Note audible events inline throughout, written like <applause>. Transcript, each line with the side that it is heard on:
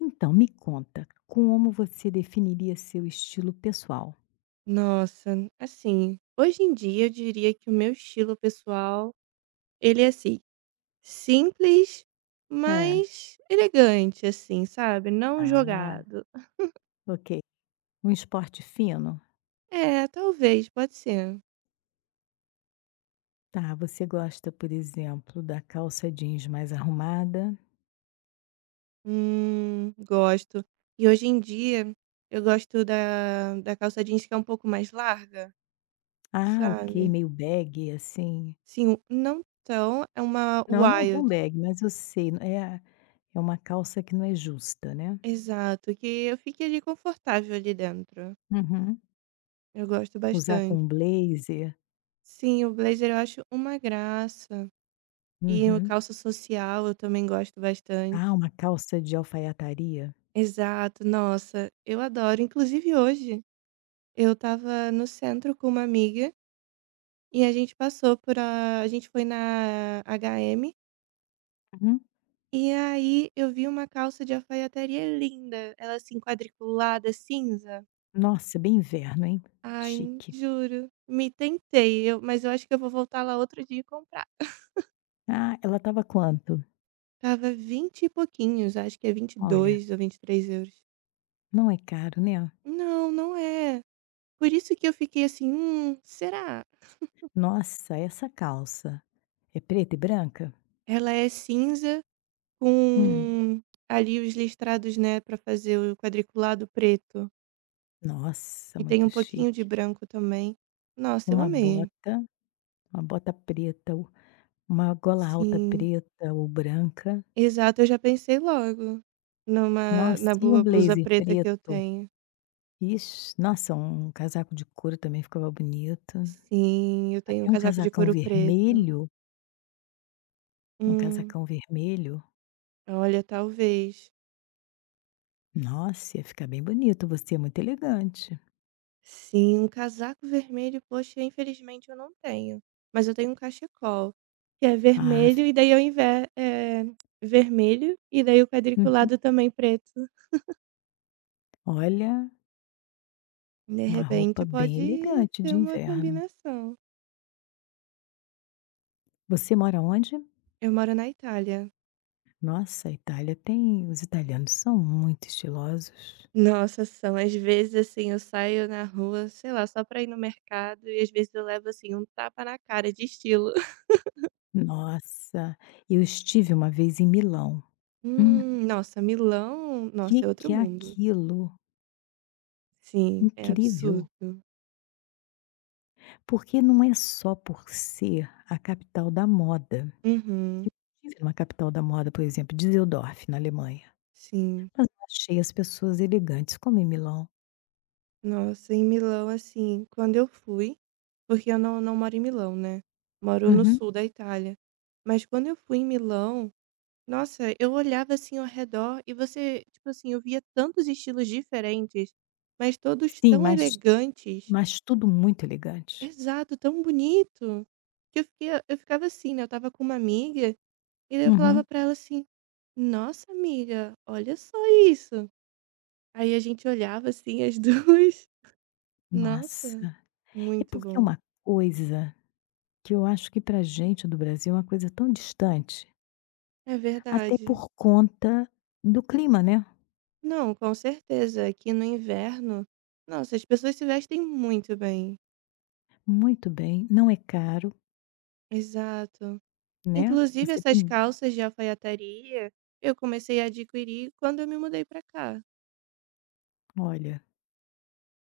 left: Então me conta, como você definiria seu estilo pessoal?
right: Nossa, assim, hoje em dia eu diria que o meu estilo pessoal, ele é assim, simples,
left: Hã.
right: mas elegante, assim, sabe? Não
left: Ah,
right: jogado.
left: ok. Um esporte fino?
right: É, talvez, pode ser.
left: Tá, você gosta, por exemplo, da calça jeans mais arrumada.
right: Gosto. E hoje em dia eu gosto da calça jeans que é um pouco mais larga,
left: Ah, ok,
right: sabe?
left: meio bag, assim.
right: Sim, não tão, é uma
left: Não, não tão
right: wild.
left: bag, mas eu sei, é a é uma calça que não é justa, né.
right: Exato, que eu fique ali confortável ali dentro.
left: Uhum.
right: Eu gosto
left: Usar com
right: bastante.
left: um blazer.
right: Sim, o blazer eu acho uma graça. E o
left: Uhum.
right: calça social eu também gosto
left: Ah,
right: bastante.
left: uma calça de alfaiataria.
right: Exato, nossa, eu adoro. Inclusive hoje eu estava no centro com uma amiga e a gente passou a gente foi na H&M
left: Uhum.
right: e aí eu vi uma calça de alfaiataria linda, ela assim quadriculada, cinza.
left: Nossa, bem inverno, hein.
right: Ai,
left: Chique.
right: juro, me tentei, eu, mas eu acho que eu vou voltar lá outro dia e comprar.
left: Ah, ela estava quanto?
right: Tava 20 e pouquinhos, acho que é vinte e
left: Olha.
right: dois ou 23 euros.
left: Não é caro, né.
right: Não, não é. Por isso que eu fiquei assim: será?".
left: Nossa, essa calça é preta e branca?
right: Ela é cinza
left: Hum.
right: com ali os listrados, né, pra fazer o quadriculado preto,
left: Nossa,
right: e tem um
left: muito
right: pouquinho de
left: chique.
right: branco também. Nossa, eu
left: Uma
right: amei.
left: bota, uma bota preta, u uma gola alta
right: Sim,
left: preta ou branca.
right: exato, eu já pensei logo numa
left: Nossa,
right: na
left: e um
right: boa blusa
left: blazer
right: preta que eu
left: preto.
right: tenho.
left: Ixe, nossa, um casaco de couro também ficava bonito.
right: Sim, eu tenho um
left: Até um
right: casaco de
left: casacão
right: couro preto.
left: vermelho, um
right: Hum,
left: casacão vermelho.
right: olha, talvez.
left: Nossa, ia ficar bem bonito, você é muito elegante.
right: Sim, um casaco vermelho, poxa, infelizmente eu não tenho, mas eu tenho um cachecol, que é
left: Ah,
right: vermelho
left: fi
right: e daí ao invés é vermelho e daí o
left: hum,
right: quadriculado também preto.
left: olha,
right: De
left: uma roupa
right: repente
left: bem
right: pode
left: elegante
right: ter
left: de
right: uma
left: inverno.
right: combinação.
left: Você mora onde?
right: Eu moro na Itália.
left: Nossa, a Itália tem os italianos são muito estilosos.
right: Nossa, são às vezes assim, eu saio na rua, sei lá, só pra ir no mercado e às vezes eu levo assim um tapa na cara de estilo. <laughs>
left: Nossa, eu estive uma vez em Milão. Hum,
right: Nossa, Milão, nossa, é outro
left: que é
right: mundo.
left: aquilo?
right: Sim, é
left: Incrível,
right: absurdo.
left: porque não é só por ser a capital da moda.
right: Uhum,
left: Eu estive numa capital da moda, por exemplo, Düsseldorf, na Alemanha,
right: sim.
left: mas não achei as pessoas elegantes como em Milão.
right: Nossa, em Milão, assim, quando eu fui porque eu não moro em Milão, né, moro no
left: Uhum.
right: sul da Itália. Mas quando eu fui em Milão, nossa, eu olhava, assim, ao redor e você tipo assim, eu via tantos estilos diferentes, mas todos
left: Sim,
right: tão
left: mas
right: elegantes.
left: mas tudo muito elegante.
right: Exato, tão bonito, que eu ficava assim, né, eu estava com uma amiga, e daí eu falava
left: Uhum.
right: pra ela assim: "Nossa amiga, olha só isso". Aí a gente olhava, assim, as <laughs> 2. Nossa,
left: Nossa, é
right: muito
left: porque é
right: bom.
left: uma coisa. Que eu acho que para gente do Brasil é uma coisa tão distante,
right: É
left: até
right: verdade.
left: por conta do clima, né.
right: Não, com certeza. Aqui no inverno, nossa, as pessoas se vestem muito bem.
left: Muito bem, não é caro,
right: Exato.
left: né,
right: Inclusive,
left: você
right: essas
left: tem.
right: calças de alfaiataria eu comecei a adquirir quando eu me mudei pra cá.
left: Olha.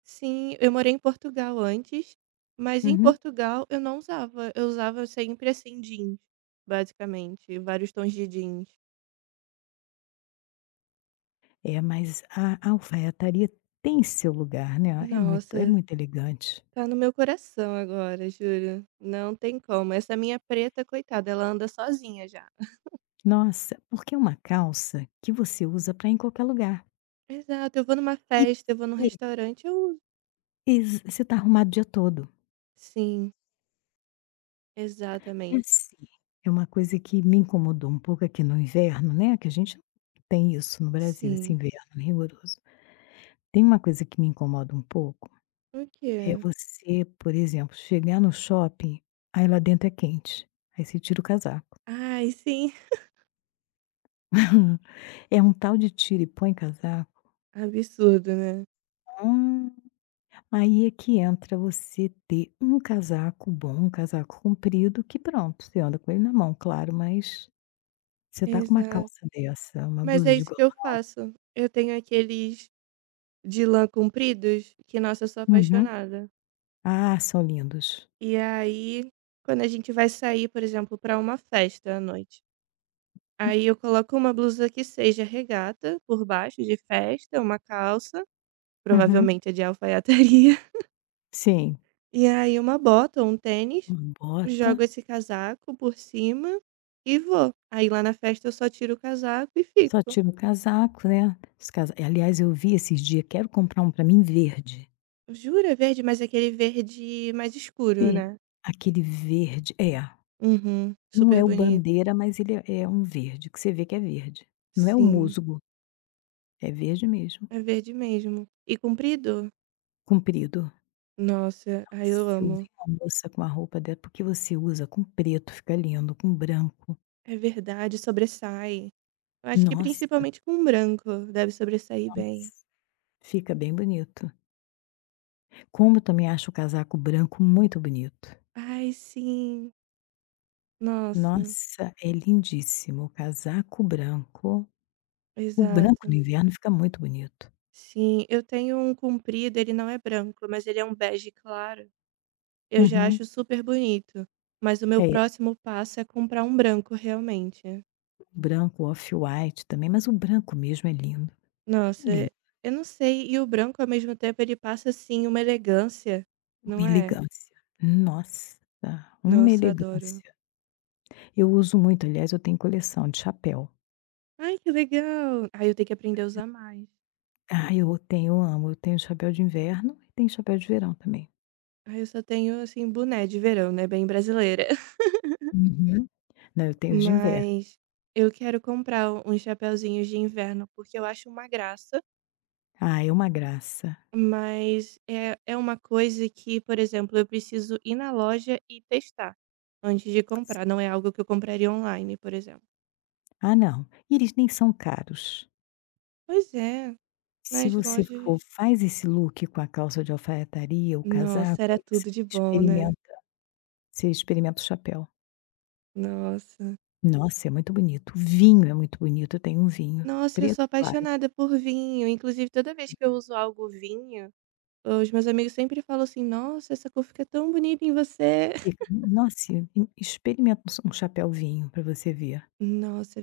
right: Sim, eu morei em Portugal antes, mas em
left: Uhum.
right: Portugal eu não usava. Eu usava sempre assim jeans, basicamente, vários tons de jeans.
left: É, mas a alfaiataria tem seu lugar, né, é
right: Nossa,
left: muito elegante.
right: tá no meu coração agora, juro. Não tem como. Essa minha preta, coitada, ela anda sozinha já.
left: Nossa, porque é uma calça que você usa para ir em qualquer lugar.
right: Exato, eu vou numa
left: E
right: festa, eu vou num
left: e
right: restaurante, eu uso.
left: ex você está arrumado o dia todo.
right: Sim,
left: E
right: exatamente.
left: assim, é uma coisa que me incomodou um pouco aqui no inverno, né, que a gente não tem isso no Brasil, esse
right: Sim.
left: inverno rigoroso. Tem uma coisa que me incomoda um pouco,
right: O
left: é
right: quê?
left: você, por exemplo, chegar no shopping, aí lá dentro é quente, aí você tira o casaco.
right: Ai, sim. <laughs>
left: <laughs> É um tal de tira e põe casaco.
right: Absurdo, né?
left: Hum. Aí é que entra você ter um casaco bom, um casaco comprido, que pronto, você anda com ele na mão, claro, mas você tá com uma
right: Exato.
left: calça dessa, uma
right: Mas é
left: blusa de
right: isso
left: gola.
right: que eu faço. Eu tenho aqueles de lã compridos, que nossa, eu sou
left: Uhum.
right: apaixonada.
left: Ah, são lindos.
right: E aí, quando a gente vai sair, por exemplo, pra uma festa à noite,
left: Hum,
right: aí eu coloco uma blusa que seja regata por baixo de festa, uma calça,
left: uhum.
right: provavelmente é de alfaiataria.
left: Sim,
right: E aí uma bota ou um tênis,
left: uma bota.
right: jogo esse casaco por cima e vou. Aí lá na festa eu só tiro o casaco e
left: Só
right: fico.
left: tiro o casaco, né, os casa aliás, eu vi esses dias, quero comprar um para mim verde,
right: Jura? Verde, mas aquele verde mais escuro,
left: ver
right: né?
left: aquele verde é,
right: Uhum,
left: não
right: super
left: é o
right: bonito.
left: bandeira, mas ele é é um verde, que você vê que é verde. Não é o
right: Sim,
left: musgo, é verde mesmo,
right: é verde mesmo. E comprido?
left: comprido.
right: Nossa, ai
left: Nossa,
right: eu
left: eu
right: amo.
left: vi uma moça com a roupa dela porque você usa com preto, fica lindo, com branco.
right: É verdade, sobressai. Eu acho que
left: Nossa,
right: principalmente com branco deve sobressair bem.
left: nossa, fica bem bonito. Como eu também acho o casaco branco muito bonito.
right: Ai, sim. Nossa,
left: Nossa, é lindíssimo, o casaco branco. O branco no
right: exato.
left: inverno fica muito bonito.
right: Sim, eu tenho um comprido, ele não é branco, mas ele é um bege claro. Eu já
left: Uhum.
right: acho super bonito, mas o meu
left: É,
right: próximo passo é comprar um branco realmente.
left: o branco, o off-white também, mas o branco mesmo é
right: Nossa,
left: lindo,
right: eu não sei, e o branco ao mesmo tempo ele passa assim uma elegância,
left: uma
right: não é?
left: elegância. Nossa, uma
right: Nossa, adoro.
left: elegância. Eu uso muito, aliás, eu tenho coleção de chapéu.
right: Ai, que legal. Ai, eu tenho que aprender a usar mais.
left: Ah, eu tenho, eu amo. Eu tenho chapéu de inverno e tenho chapéu de verão também.
right: Ai, eu só tenho assim boné de verão, né, bem brasileira. <laughs>
left: Uhum. Não, eu tenho os de inverno.
right: Mas eu quero comprar uns chapeuzinhos de inverno porque eu acho uma graça.
left: Ah, é uma graça.
right: Mas é é uma coisa que, por exemplo, eu preciso ir na loja e testar antes de comprar,
left: Sim.
right: não é algo que eu compraria online, por exemplo.
left: Ah, não, e eles nem são caros.
right: Pois é,
left: Se
right: nas
left: você for
right: lojas
left: faz esse look com a calça de alfaiataria, o
right: nossa,
left: casaco,
right: era
left: aí
right: tudo
left: você
right: de bom, né.
left: experimenta. Você experimenta o chapéu.
right: Nossa.
left: Nossa, é muito bonito. O vinho é muito bonito, eu tenho um vinho
right: Nossa, eu sou
left: preto claro,
right: apaixonada por vinho, inclusive toda vez que eu uso algo vinho, os meus amigos sempre falam assim: "Nossa, essa cor fica tão bonita em você".
left: fica
right: <laughs>
left: nossa, experimenta um s um chapéu vinho para você ver,
right: Nossa, é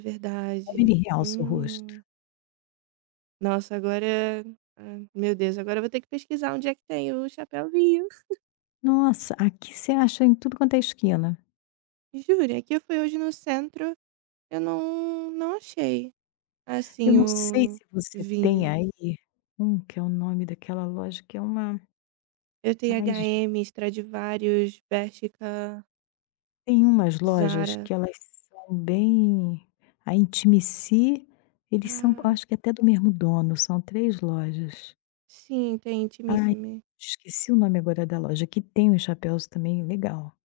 left: como
right: verdade.
left: ele realça o rosto.
right: Hum. Nossa, agora ah, meu Deus, agora eu vou ter que pesquisar onde é que tem o Chapeuzinho.
left: Nossa, aqui você acha em tudo quanto é esquina.
right: Juro, é que eu fui hoje no centro, eu não achei,
left: Eu
right: assim,
left: não sei
right: o
left: se você tem
right: vinho.
left: aí um que é o nome daquela loja que é uma
right: Eu tenho
left: ai gen
right: H&M, Stradivarius, Bershka,
left: tem umas lojas
right: Zara.
left: que elas são bem a Intimici, eles são
right: Ah,
left: acho que até do mesmo dono, são 3 lojas.
right: sim, tem
left: Ai,
right: Intimissimi.
left: esqueci o nome agora da loja, que tem uns chapéus também legal.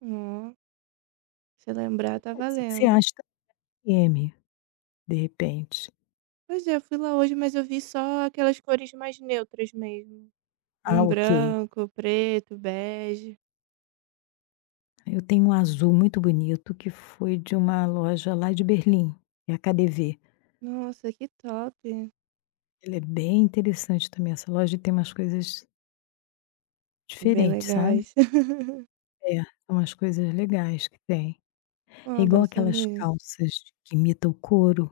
right: Ó, se lembrar, tá
left: Pode ser que você
right: valendo.
left: ache da UEM, de repente.
right: Pois é, eu fui lá hoje, mas eu vi só aquelas cores mais neutras mesmo.
left: Ah,
right: Um
left: ok.
right: branco, preto, bege.
left: Eu tenho um azul muito bonito que foi de uma loja lá de Berlim, é a KaDeWe.
right: Nossa, que top.
left: Ela é bem interessante também, essa loja tem umas coisas
right: Bem
left: diferentes, sabe.
right: legais. <laughs>
left: É, são umas coisas legais que tem. É
right: Ó,
left: igual
right: bom
left: aquelas
right: saber.
left: calças que imitam o couro,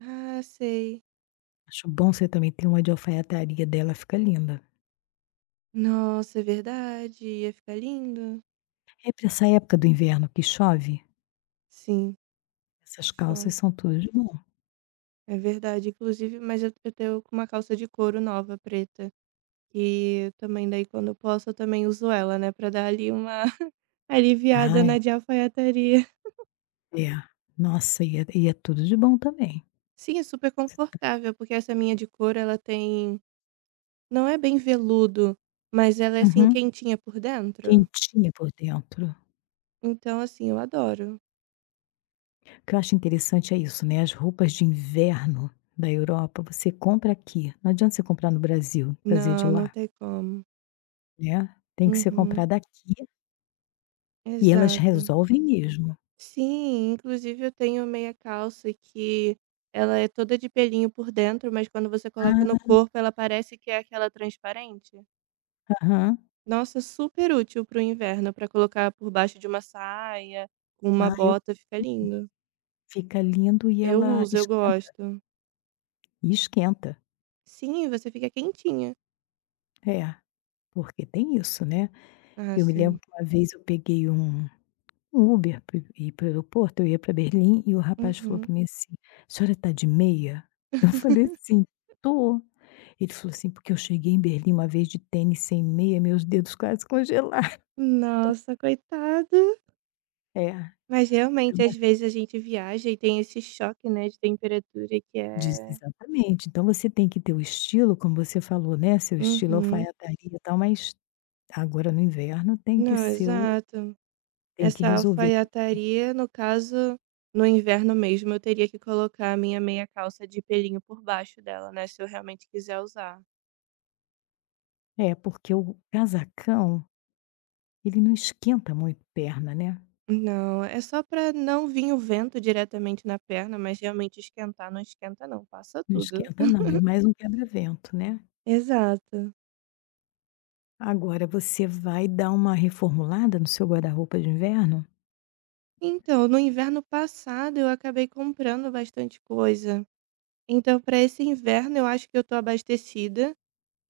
right: Ah, sei.
left: acho bom você também ter uma de alfaiataria dela, fica linda.
right: Nossa, é verdade, ia ficar lindo.
left: É para essa época do inverno que chove.
right: Sim,
left: Essas calças
right: show.
left: são tudo de bom.
right: É verdade, inclusive, mas eu tenho uma calça de couro nova, preta, que também daí quando eu posso eu também uso ela, né, pra dar ali uma <laughs> aliviada
left: Ai,
right: na de alfaiataria.
left: é. Nossa, e é tudo de bom também.
right: Sim, é super
left: Você tá-
right: confortável, porque essa minha de couro, ela tem, não é bem veludo, mas ela é assim
left: uhum.
right: quentinha por dentro.
left: Quentinha por dentro.
right: Então, assim, eu adoro.
left: O que eu acho interessante é isso, né, as roupas de inverno da Europa, você compra aqui, não adianta você comprar no Brasil, trazer de
right: Não, não
left: lá,
right: tem como.
left: né, tem que ser
right: Uhum.
left: comprada aqui e elas
right: Exato.
left: resolvem mesmo.
right: Sim, inclusive eu tenho meia calça que ela é toda de pelinho por dentro, mas quando você coloca no
left: Ah,
right: corpo, ela parece que é aquela transparente.
left: aham.
right: Nossa, super útil para o inverno, para colocar por baixo de uma saia, com uma
left: Ah, eu
right: bota, fica lindo.
left: fica lindo e
right: Eu
left: ela
right: uso, eu
left: esquenta,
right: gosto.
left: e esquenta.
right: Sim, você fica quentinha.
left: É, porque tem isso, né.
right: Ah,
left: Eu me lembro
right: sim.
left: que uma vez eu peguei um um Uber para ir para o aeroporto, eu ia para Berlim e o rapaz falou
right: Uhum.
left: para mim assim: "A senhora está de meia?" <laughs> Eu falei assim: "Tô". Ele falou assim: "Porque eu cheguei em Berlim uma vez de tênis sem meia, meus dedos quase congelaram". <laughs>
right: Nossa, coitado.
left: É,
right: Mas realmente,
left: então
right: às
left: a
right: vezes a gente viaja e tem esse choque, né, de temperatura que
left: disse
right: é.
left: exatamente. Então você tem que ter o estilo, como você falou, né, seu estilo
right: Uhum.
left: alfaiataria e tal, mas agora no inverno tem que
right: Não,
left: ser o
right: exato.
left: tem que
right: Essa
left: resolver também.
right: alfaiataria, no caso, no inverno mesmo, eu teria que colocar a minha meia calça de pelinho por baixo dela, né, se eu realmente quiser usar.
left: É, porque o casacão, ele não esquenta muito perna, né.
right: Não, é só pra não vir o vento diretamente na perna, mas realmente esquentar não esquenta não, passa
left: Não
right: tudo.
left: esquenta não, é mais um quebra-vento, né.
right: Exato.
left: Agora você vai dar uma reformulada no seu guarda-roupa de inverno?
right: Então, no inverno passado eu acabei comprando bastante coisa. Então, para esse inverno eu acho que eu tô abastecida.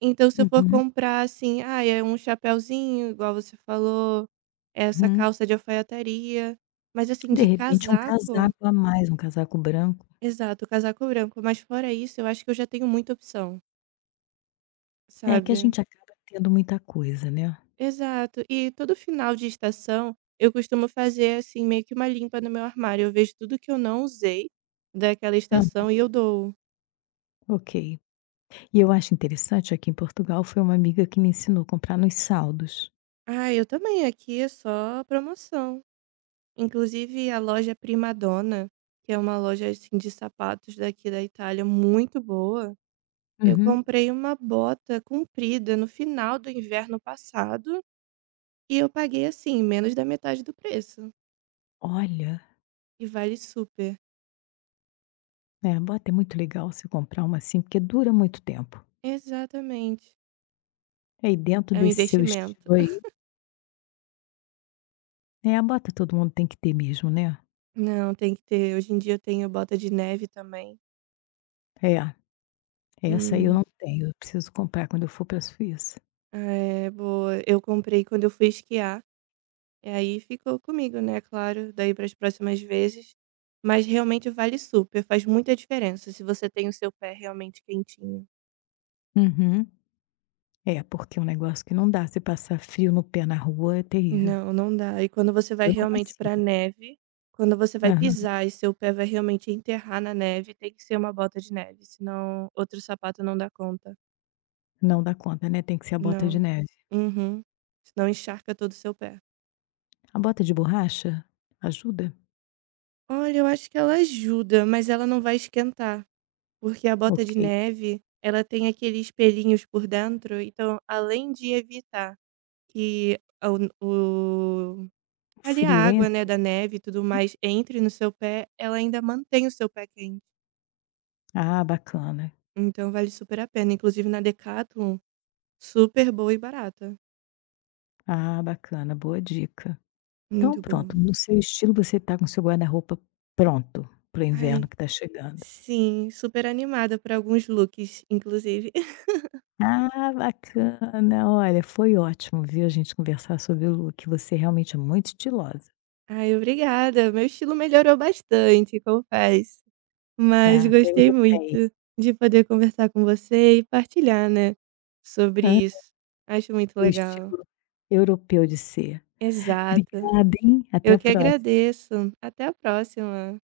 right: Então se eu for
left: Uhum,
right: comprar, assim, ah é um chapéuzinho igual você falou, essa
left: uhum.
right: calça de alfaiataria, mas assim,
left: De
right: de Uhum.
left: repente um
right: casaco
left: casaco a mais, um casaco branco.
right: exato, casaco branco, mas fora isso, eu acho que eu já tenho muita opção,
left: É que a
right: sabe.
left: gente acaba tendo muita coisa, né.
right: Exato. E todo final de estação, eu costumo fazer, assim, meio que uma limpa no meu armário, eu vejo tudo que eu não usei daquela
left: Hã,
right: estação e eu dou.
left: ok. E eu acho interessante, aqui em Portugal, foi uma amiga que me ensinou a comprar nos saldos.
right: Ah, eu também, aqui é só promoção. Inclusive a loja Prima Donna, que é uma loja, assim, de sapatos daqui da Itália muito boa, eu
left: Uhum.
right: comprei uma bota comprida no final do inverno passado e eu paguei, assim, menos da metade do preço
left: Olha,
right: e vale super.
left: é, bota é muito legal você comprar uma assim, porque dura muito tempo.
right: Exatamente.
left: É, e dentro
right: É um
left: desse seu
right: investimento.
left: estilo aí é, a bota todo mundo tem que ter mesmo, né.
right: Não, tem que ter. Hoje em dia eu tenho bota de neve também.
left: É, essa aí eu não
right: Hum,
left: tenho, eu preciso comprar quando eu for para a Suíça.
right: é boa. Eu comprei quando eu fui esquiar. E aí ficou comigo, né, claro, daí para as próximas vezes. Mas realmente vale super, faz muita diferença se você tem o seu pé realmente quentinho.
left: Uhum. É, porque é um negócio que não dá, se passar frio no pé na rua é terrível.
right: Não, não dá. E quando você vai
left: Eu não
right: realmente
left: consigo.
right: pra neve, quando você vai
left: Aham.
right: pisar e seu pé vai realmente enterrar na neve, tem que ser uma bota de neve, senão outro sapato não dá conta.
left: Não dá conta, né, tem que ser a bota de
right: Não.
left: neve.
right: Uhum. Senão encharca todo o seu pé.
left: A bota de borracha ajuda?
right: Olha, eu acho que ela ajuda, mas ela não vai esquentar. Porque a bota
left: Ok.
right: de neve, ela tem aqueles pelinhos por dentro, então além de evitar que a o
left: O
right: ali a
left: frio
right: água, né,
left: entra?
right: da neve e tudo mais entre no seu pé, ela ainda mantém o seu pé quente.
left: Ah, bacana.
right: Então vale super a pena, inclusive na Decathlon, super boa e barata.
left: Ah, bacana, boa dica. Então
right: Muito boa.
left: pronto, no seu estilo você tá com seu guarda-roupa pronto para o inverno
right: Ai,
left: que tá chegando.
right: sim, super animada pra alguns looks, inclusive. <laughs>
left: Ah, bacana. Olha, foi ótimo, viu, a gente conversar sobre o look, você realmente é muito estilosa.
right: Ai, obrigada, meu estilo melhorou bastante, confesso. Mas
left: Ah, tá, até
right: gostei
left: europeia.
right: muito de poder conversar com você e partilhar, né, sobre
left: Hã.
right: isso. Acho muito
left: O
right: legal.
left: estilo europeu de ser.
right: Exato.
left: Obrigada, hein, até
right: Eu
left: a
right: que
left: próxima.
right: agradeço. Até a próxima.